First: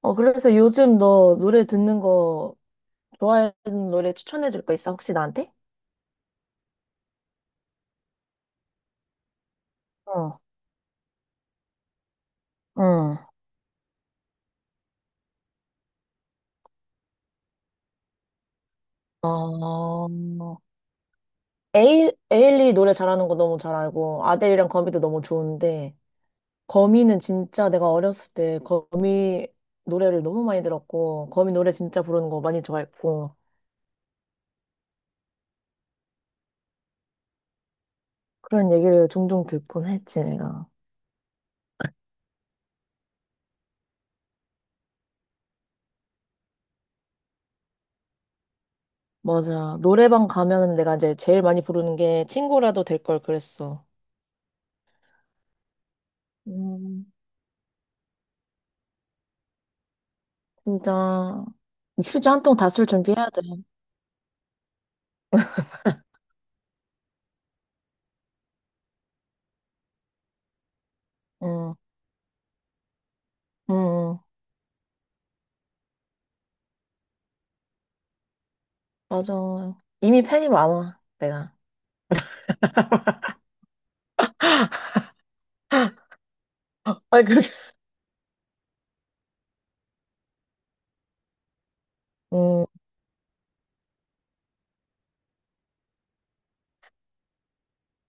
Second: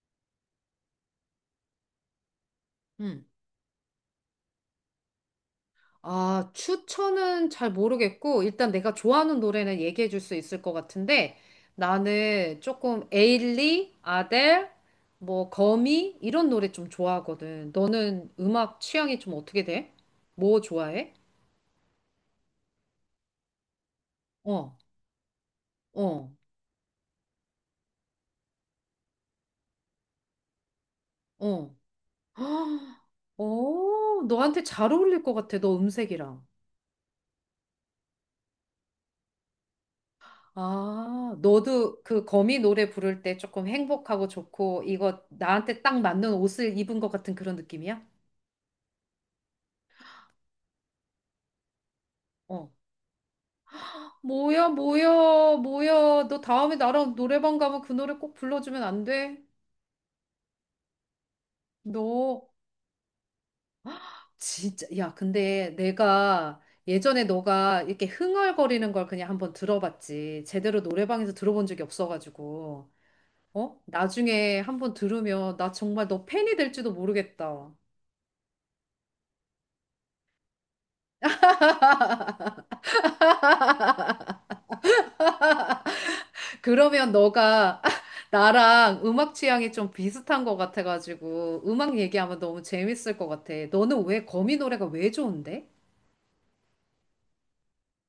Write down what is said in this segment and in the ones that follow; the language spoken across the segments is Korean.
그래서 요즘 너 노래 듣는 거 음. 좋아하는 노래 추천해 줄 거 있어? 혹시 나한테? 아, 추천은 잘 모르겠고, 일단 내가 좋아하는 노래는 얘기해 줄 수 어, 있을 것 같은데, 나는 조금 응, 에일리, 아델, 뭐, 거미, 이런 노래 좀 좋아하거든. 너는 음악 취향이 좀 어떻게 돼? 어, 뭐 좋아해? 에일리 노래 잘하는 거 너무 잘 알고, 아델이랑 어, 거미도 너무 좋은데, 어, 거미는 진짜 내가 어렸을 때 거미 노래를 너무 많이 들었고, 거미 노래 어. 진짜 부르는 거 많이 헉, 좋아했고, 어, 너한테 잘 어울릴 것 같아, 너 음색이랑. 그런 얘기를 종종 듣곤 했지, 내가. 아, 너도 그 거미 노래 부를 때 조금 행복하고 좋고, 이거 나한테 딱 맞는 옷을 입은 것 같은 그런 느낌이야? 맞아. 노래방 가면은 내가 이제 제일 많이 부르는 게 어. 친구라도 될 걸 그랬어. 뭐야, 뭐야, 뭐야. 너 다음에 음. 나랑 노래방 가면 그 노래 꼭 불러주면 안 돼? 진짜 휴지 한 너 통 다 쓸 준비해야 돼. 진짜, 야, 근데 내가 예전에 너가 이렇게 흥얼거리는 걸 그냥 한번 들어봤지. 제대로 노래방에서 들어본 응, 적이 없어가지고. 응, 어? 응. 나중에 한번 들으면 나 정말 너 팬이 될지도 모르겠다. 맞아. 이미 팬이 많아, 내가. 그러면 아니, 그렇게, 너가 나랑 음악 취향이 좀 비슷한 것 같아가지고 음악 얘기하면 너무 응, 재밌을 것 같아. 너는 왜 거미 노래가 왜 좋은데?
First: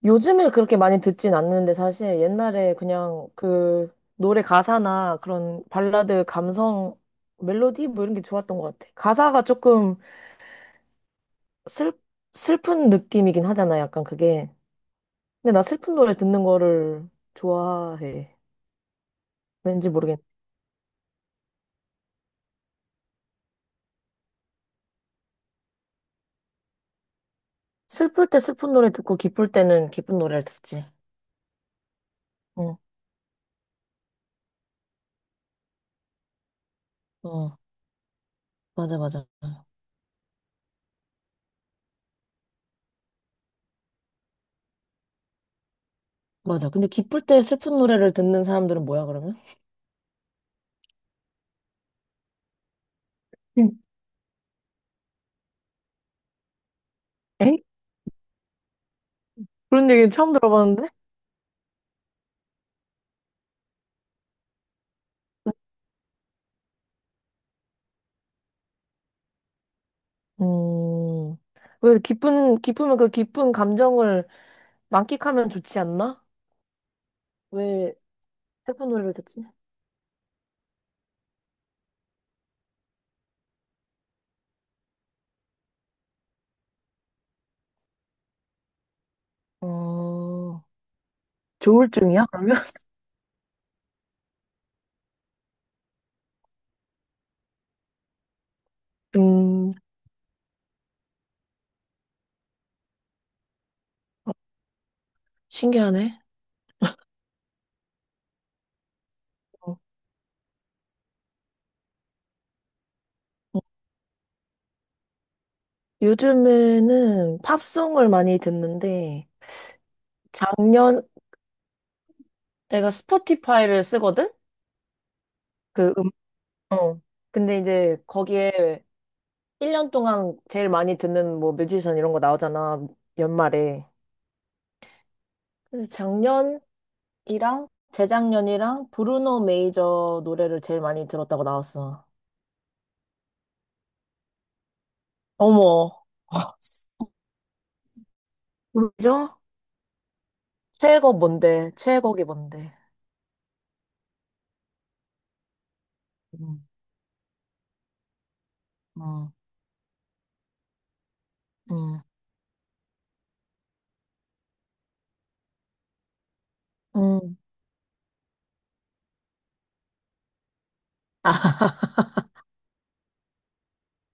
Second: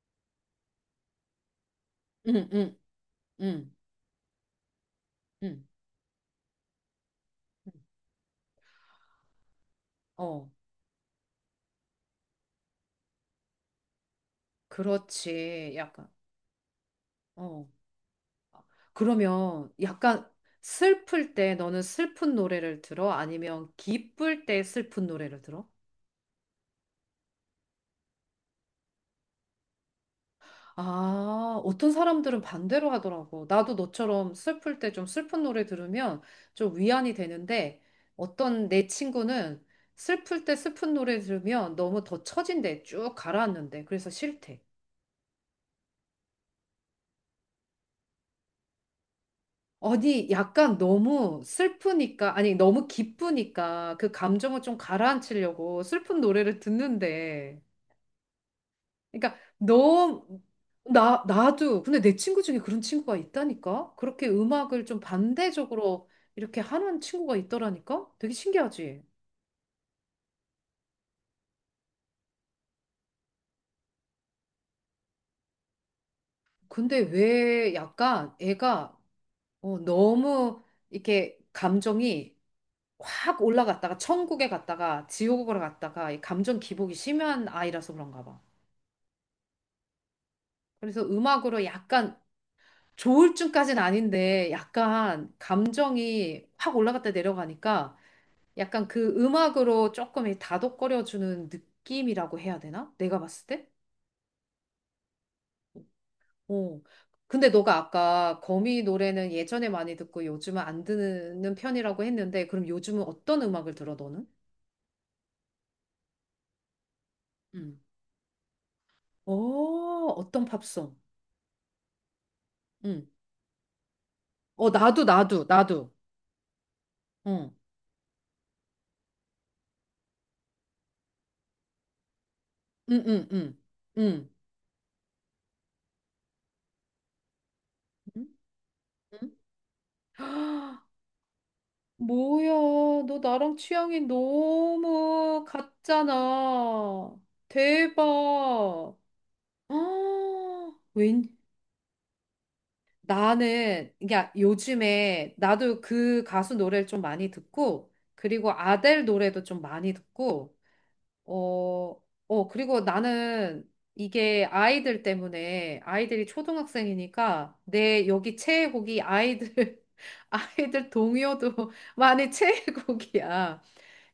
요즘에 그렇게 많이 듣진 않는데 사실 응응 옛날에 그냥 응, 그 노래 가사나 그런 응, 발라드 감성, 응. 멜로디 뭐 이런 게 좋았던 것 같아. 가사가 조금 어, 슬, 슬픈 느낌이긴 하잖아, 약간 그게. 근데 나 그렇지. 슬픈 약간, 노래 듣는 거를 어. 좋아해. 그러면 왠지 모르겠네. 약간 슬플 때 너는 슬픈 노래를 들어? 아니면 기쁠 때 슬픈 노래를 들어? 슬플 때 슬픈 노래 듣고 기쁠 때는 기쁜 노래를 듣지. 아, 어떤 사람들은 응. 반대로 하더라고. 나도 너처럼 슬플 때 좀 슬픈 노래 들으면 좀 위안이 응. 되는데 어떤 내 맞아, 맞아. 친구는 슬플 때 슬픈 노래 들으면 너무 더 처진대. 쭉 가라앉는데. 그래서 싫대. 맞아. 근데 기쁠 때 슬픈 노래를 듣는 사람들은 뭐야, 그러면? 아니, 약간 너무 슬프니까, 아니, 너무 응. 기쁘니까 그 감정을 좀 가라앉히려고 슬픈 노래를 듣는데. 에? 그러니까, 그런 얘기 처음 들어봤는데? 나도, 근데 내 친구 중에 그런 친구가 있다니까? 그렇게 음악을 좀 반대적으로 이렇게 하는 친구가 있더라니까? 되게 신기하지? 음, 왜 기쁘면 그 기쁜 감정을 만끽하면 좋지 않나? 근데 왜 왜 약간 슬픈 애가 노래를 듣지? 어, 너무 이렇게 감정이 확 올라갔다가 천국에 갔다가 지옥으로 갔다가 이 감정 기복이 심한 아이라서 그런가 봐. 어, 그래서 음악으로 약간 조울증이야, 그러면? 조울증까지는 아닌데 약간 감정이 확 올라갔다 내려가니까 약간 그 음, 음악으로 조금 이 다독거려주는 느낌이라고 해야 되나? 내가 봤을 때? 신기하네. 어. 근데 너가 아까 거미 노래는 예전에 어. 많이 듣고 요즘은 안 듣는 편이라고 했는데 그럼 요즘은 어떤 음악을 들어 너는? 요즘에는 음. 팝송을 많이 듣는데, 어, 어떤 팝송? 작년, 내가 음. 스포티파이를 쓰거든? 어, 나도 나도 나도. 그 음, 어. 응. 근데 이제 거기에 1년 동안 제일 많이 듣는 뭐 뮤지션 이런 거 나오잖아, 응, 응, 응. 연말에. 응. 그래서 작년이랑 응? 재작년이랑 응? 브루노 메이저 노래를 제일 많이 들었다고 나왔어. 뭐야, 너 나랑 취향이 너무 어머. 아, 같잖아. 대박. 뭐죠? 아, 최애곡 웬, 뭔데? 최애곡이 뭔데? 나는, 야, 요즘에 나도 그 가수 음, 노래를 좀 많이 듣고, 그리고 아델 음, 노래도 좀 많이 듣고, 어, 음, 어, 그리고 나는 이게 아이들 때문에 아이들이 음. 초등학생이니까 내 여기 최애곡이 아이들, 아이들 동요도 아, 많이 최애곡이야.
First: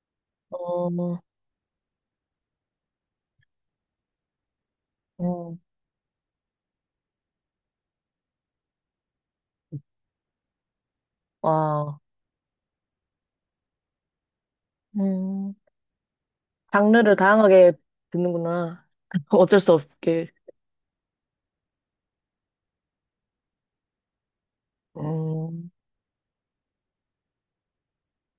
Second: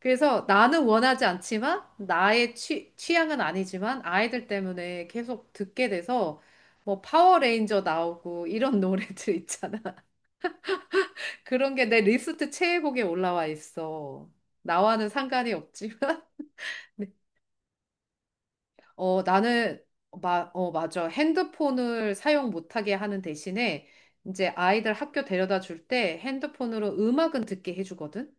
그래서 나는 어, 원하지 않지만 나의 취향은 아니지만 아이들 때문에 계속 음, 듣게 돼서 뭐 파워레인저 나오고 이런 노래들 있잖아. 그런 게 와. 내 리스트 최애곡에 올라와 있어. 나와는 상관이 음. 없지만. 장르를 다양하게 듣는구나. 어, 어쩔 수 나는, 없게. 어, 맞아. 핸드폰을 사용 못하게 하는 대신에 이제 아이들 학교 데려다 음, 줄 때 핸드폰으로 음악은 듣게 해주거든?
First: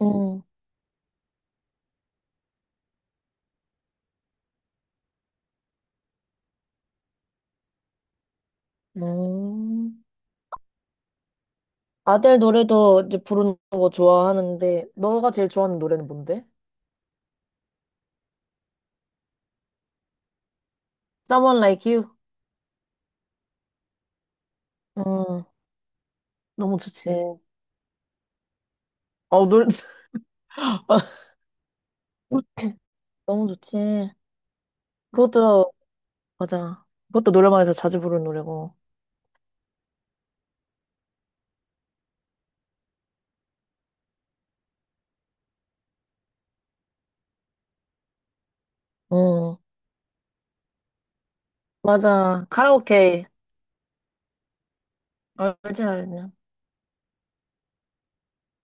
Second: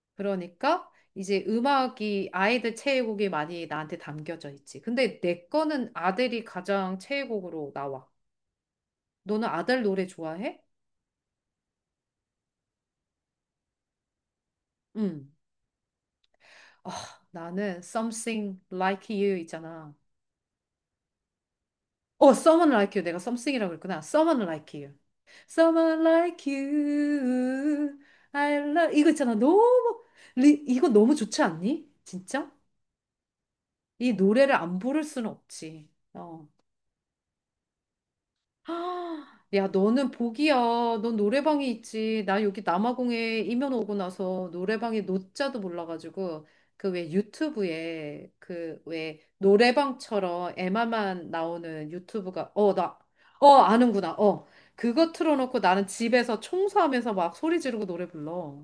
음, 그러니까 이제 음악이 아이들 최애곡이 많이 나한테 담겨져 있지. 근데 내 거는 아들이 가장 최애곡으로 나와. 너는 아들 음. 노래 좋아해? 아델 노래도 이제 부르는 거 좋아하는데, 응. 너가 제일 좋아하는 노래는 뭔데? 아, 나는 Something Like You 있잖아. Someone Like You? 어, Someone Like You. 내가 썸씽이라고 그랬구나. Someone Like You. 음, Someone Like 너무 좋지. You. I love. 이거 있잖아. 어, 노래, 너무, 리, 이거 너무 좋지 않니? 진짜? 너무 좋지. 이 노래를 안 부를 수는 그것도, 없지. 어. 맞아. 그것도 노래방에서 자주 부르는 노래고. 아, 야, 너는 복이야. 넌 노래방이 있지. 나 여기 남아공에 이민 오고 나서 노래방에 노자도 몰라가지고 그 왜 유튜브에 그 왜 응, 노래방처럼 에마만 나오는 맞아. 유튜브가 어, 나, 카라오케. 어, 아는구나. 어, 그거 틀어놓고 알지, 나는 알지. 집에서 청소하면서 막 소리 지르고 노래 불러.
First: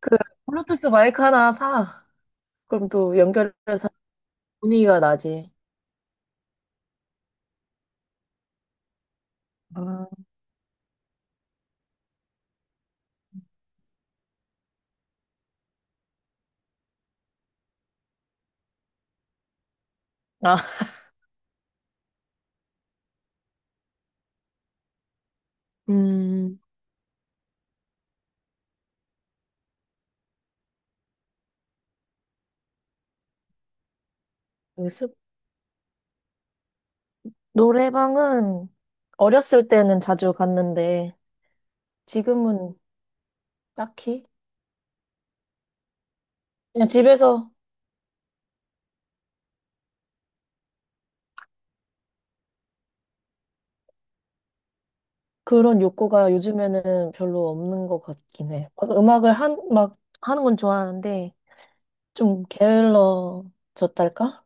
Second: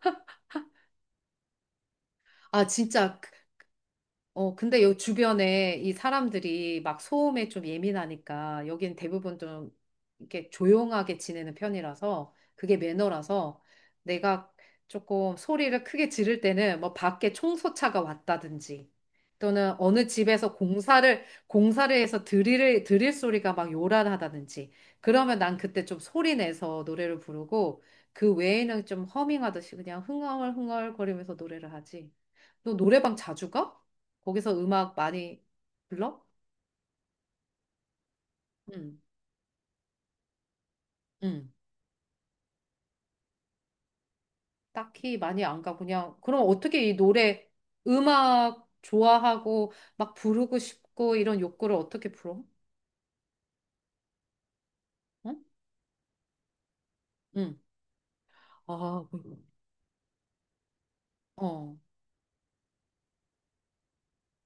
그, 블루투스 마이크 하나 사. 아, 그럼 또 진짜 연결해서 어, 근데 요 분위기가 나지. 주변에 이 사람들이 막 소음에 좀 예민하니까 여긴 대부분 좀 아, 이렇게 조용하게 지내는 편이라서 그게 매너라서 내가 조금 소리를 크게 지를 때는 뭐 밖에 청소차가 왔다든지 또는 어느 집에서 아, 공사를 해서 드릴 소리가 막 요란하다든지 그러면 난 그때 좀 소리 음. 내서 노래를 부르고 그 외에는 좀 허밍하듯이 그냥 흥얼흥얼 거리면서 노래를 하지. 너 노래방 자주 가? 거기서 그 음악 많이 불러? 노래방은 응, 어렸을 때는 자주 갔는데, 응. 지금은 딱히? 딱히 많이 안 가. 그냥 그럼 어떻게 그냥 이 노래 집에서 음악 좋아하고 막 부르고 싶고 이런 욕구를 어떻게 풀어? 응? 그런 욕구가 요즘에는 별로 응. 없는 것 같긴 해. 막 아, 막 하는 건 좋아하는데 어. 좀 게을러졌달까?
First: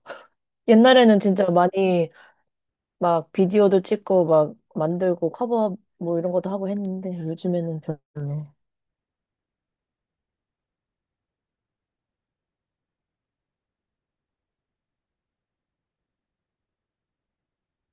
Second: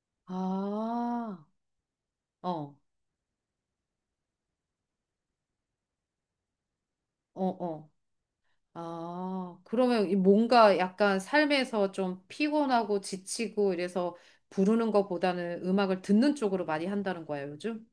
옛날에는 아. 진짜 많이 어. 막 비디오도 찍고 막 만들고 커버 뭐 이런 것도 하고 했는데 어, 요즘에는 어. 별로. 아. 그러면 이 뭔가 약간 삶에서 좀 피곤하고 지치고 이래서 부르는 것보다는 음악을 듣는 쪽으로 많이 한다는 거야, 요즘?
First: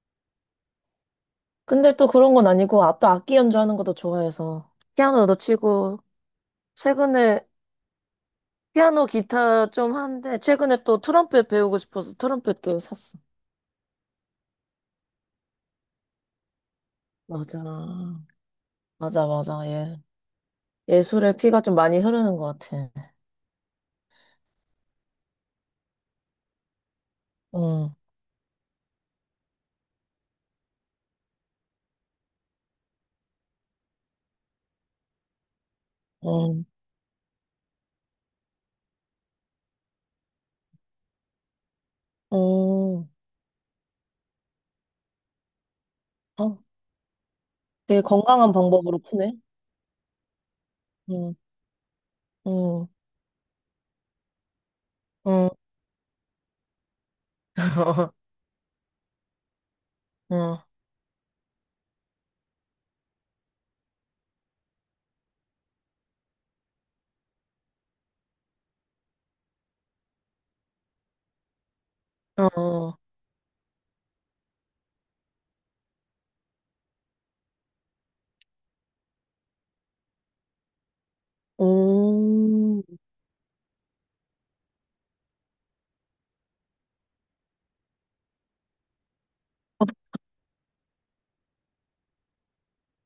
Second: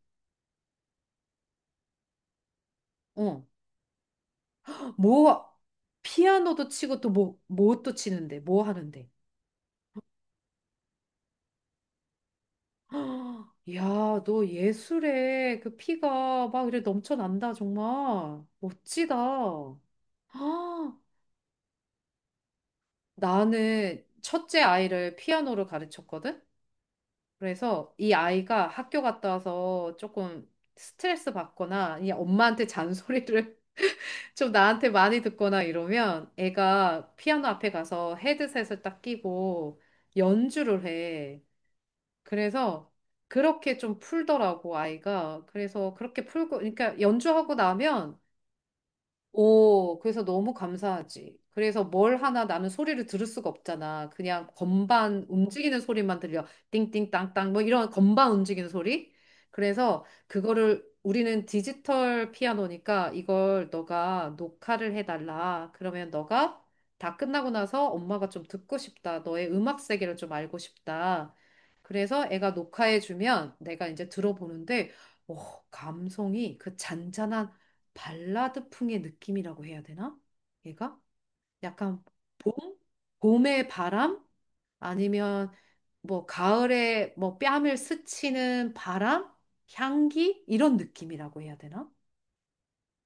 근데 또 그런 건 아니고 아, 또 악기 어. 연주하는 것도 좋아해서 피아노도 뭐 치고 피아노도 치고 또 뭐, 최근에 뭐 또 치는데 뭐 피아노 하는데 기타 좀 하는데 최근에 또 트럼펫 배우고 싶어서 트럼펫도 샀어. 헉, 야, 너 예술에 그 피가 막 이래 넘쳐난다 맞아. 정말 멋지다 맞아, 맞아. 예. 아, 예술의 피가 좀 많이 흐르는 것 같아. 나는 첫째 아이를 피아노를 가르쳤거든 그래서 응, 이 아이가 학교 갔다 와서 조금 스트레스 받거나 이 엄마한테 잔소리를 좀 나한테 많이 듣거나 이러면 응, 애가 피아노 앞에 가서 헤드셋을 딱 끼고 연주를 해. 그래서 응. 그렇게 좀 풀더라고, 아이가. 그래서 그렇게 풀고, 어, 그러니까 연주하고 되게 나면 건강한 방법으로 푸네. 오, 그래서 너무 응, 감사하지. 그래서 뭘 하나 나는 응, 소리를 들을 수가 없잖아. 그냥 건반 응, 움직이는 소리만 들려. 띵띵 땅땅 뭐 이런 건반 움직이는 소리. 그래서 응, 그거를 우리는 디지털 피아노니까 이걸 너가 녹화를 해달라. 그러면 너가 다 끝나고 나서 엄마가 좀 듣고 싶다. 너의 음악 세계를 좀 알고 싶다. 그래서 애가 응. 녹화해주면 내가 이제 들어보는데, 오, 감성이 그 잔잔한 발라드풍의 느낌이라고 해야 되나? 얘가 약간 봄? 음. 봄의 바람? 아니면 뭐 가을에 뭐 뺨을 스치는 바람? 향기? 이런 느낌이라고 해야 되나?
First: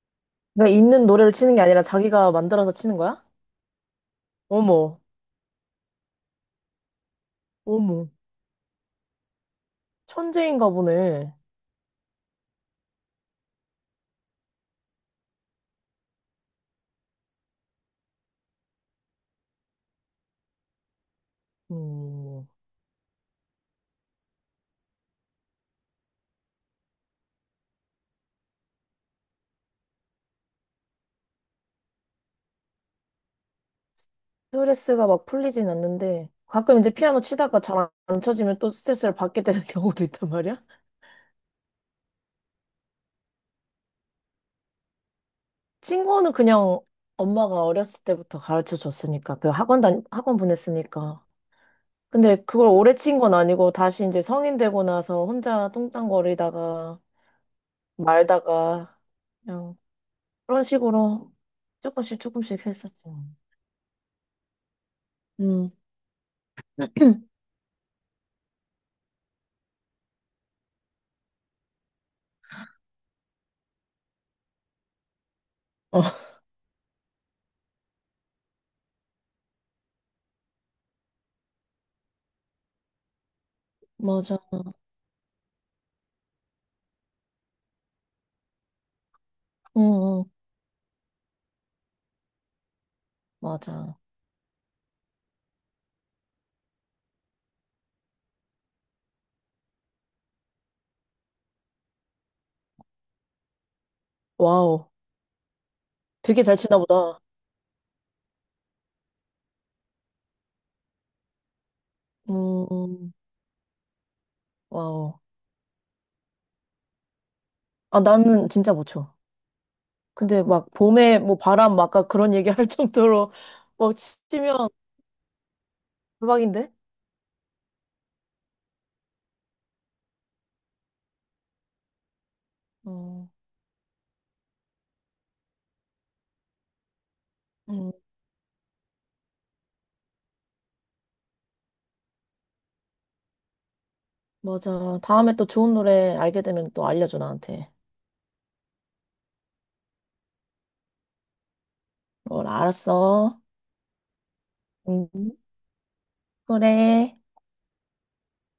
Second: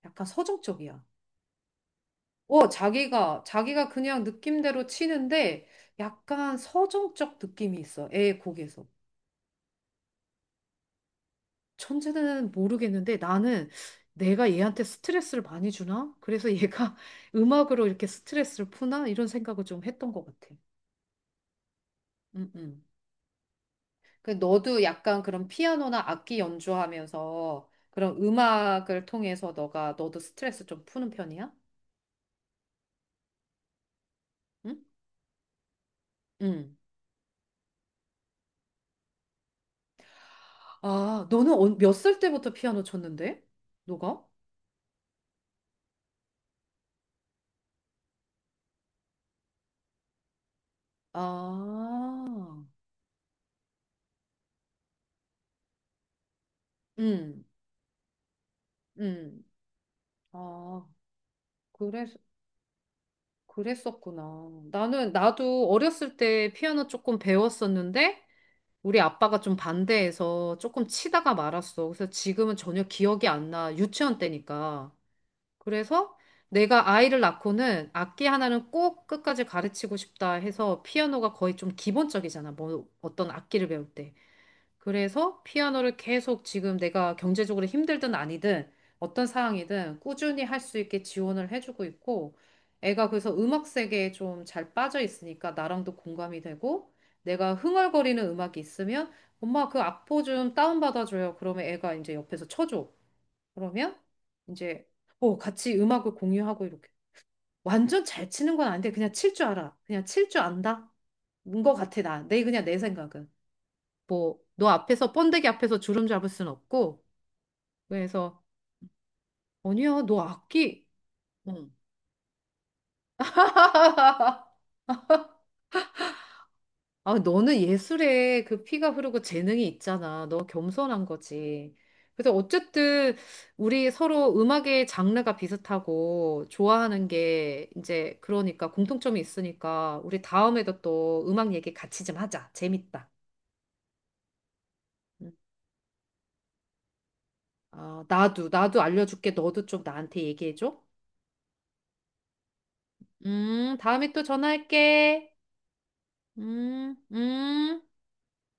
약간 그러니까 서정적이야. 있는 노래를 치는 게 아니라 자기가 어, 만들어서 치는 거야? 자기가 그냥 느낌대로 어머, 치는데 약간 서정적 느낌이 어머. 있어. 애 곡에서. 천재인가 보네. 천재는 모르겠는데 나는 내가 얘한테 스트레스를 많이 주나? 그래서 얘가 음악으로 이렇게 스트레스를 푸나? 이런 생각을 좀 했던 것 같아. 음. 음, 음. 그 너도 약간 그런 피아노나 악기 연주하면서 그런 음악을 통해서 너가 너도 스트레스 좀 푸는 편이야? 응? 스트레스가 막 풀리진 않는데 응. 가끔 이제 피아노 치다가 잘 안 쳐지면 또 스트레스를 받게 되는 경우도 있단 말이야? 아, 너는 몇 살 때부터 피아노 쳤는데? 너가? 친구는 그냥 엄마가 어렸을 때부터 가르쳐 줬으니까, 학원 보냈으니까. 근데 아, 그걸 오래 친 건 아니고, 다시 이제 성인 되고 나서 혼자 뚱땅거리다가, 응, 말다가, 응. 그냥 그런 아, 식으로 그래서... 조금씩 조금씩 했었지. 그랬었구나. 나는, 나도 음. 어렸을 때 피아노 조금 배웠었는데, 우리 아빠가 좀 반대해서 조금 치다가 말았어. 그래서 지금은 전혀 기억이 안 나. 유치원 때니까. 어, 그래서 내가 아이를 낳고는 악기 하나는 꼭 끝까지 가르치고 싶다 해서 피아노가 거의 좀 기본적이잖아. 뭐, 어떤 악기를 배울 때. 맞아. 그래서 피아노를 계속 지금 내가 경제적으로 힘들든 아니든 어떤 응, 상황이든 응, 꾸준히 할 수 있게 지원을 해주고 있고 애가 그래서 음악 맞아. 세계에 좀 잘 빠져 있으니까 나랑도 공감이 되고 내가 흥얼거리는 음악이 있으면 엄마 그 악보 좀 다운받아줘요. 그러면 애가 이제 옆에서 쳐줘. 그러면 이제 와우. 어, 같이 음악을 되게 잘 공유하고 치나 이렇게 보다. 완전 잘 치는 건 아닌데 그냥 칠 줄 알아. 그냥 칠 줄 안다. 인것 같아 나. 내 그냥 음, 내 음. 생각은. 뭐 너 앞에서 와우. 번데기 앞에서 주름 잡을 순 없고 아, 그래서 나는 진짜 못 쳐. 아니야 너 근데 막 악기 봄에 뭐 응. 바람 막 아까 그런 얘기 할 정도로 막 치면 대박인데? 아 너는 예술에 그 피가 흐르고 재능이 있잖아 너 겸손한 거지 그래서 어쨌든 어. 우리 서로 음악의 장르가 비슷하고 좋아하는 게 음, 이제 그러니까 공통점이 있으니까 우리 다음에도 또 음악 얘기 같이 좀 하자 재밌다 맞아. 음. 다음에 또 좋은 노래 알게 되면 또 알려줘, 나한테. 아 나도 나도 알려줄게 너도 좀 나한테 얘기해줘 뭘 알았어. 다음에 또 전화할게 음. 그래. 음.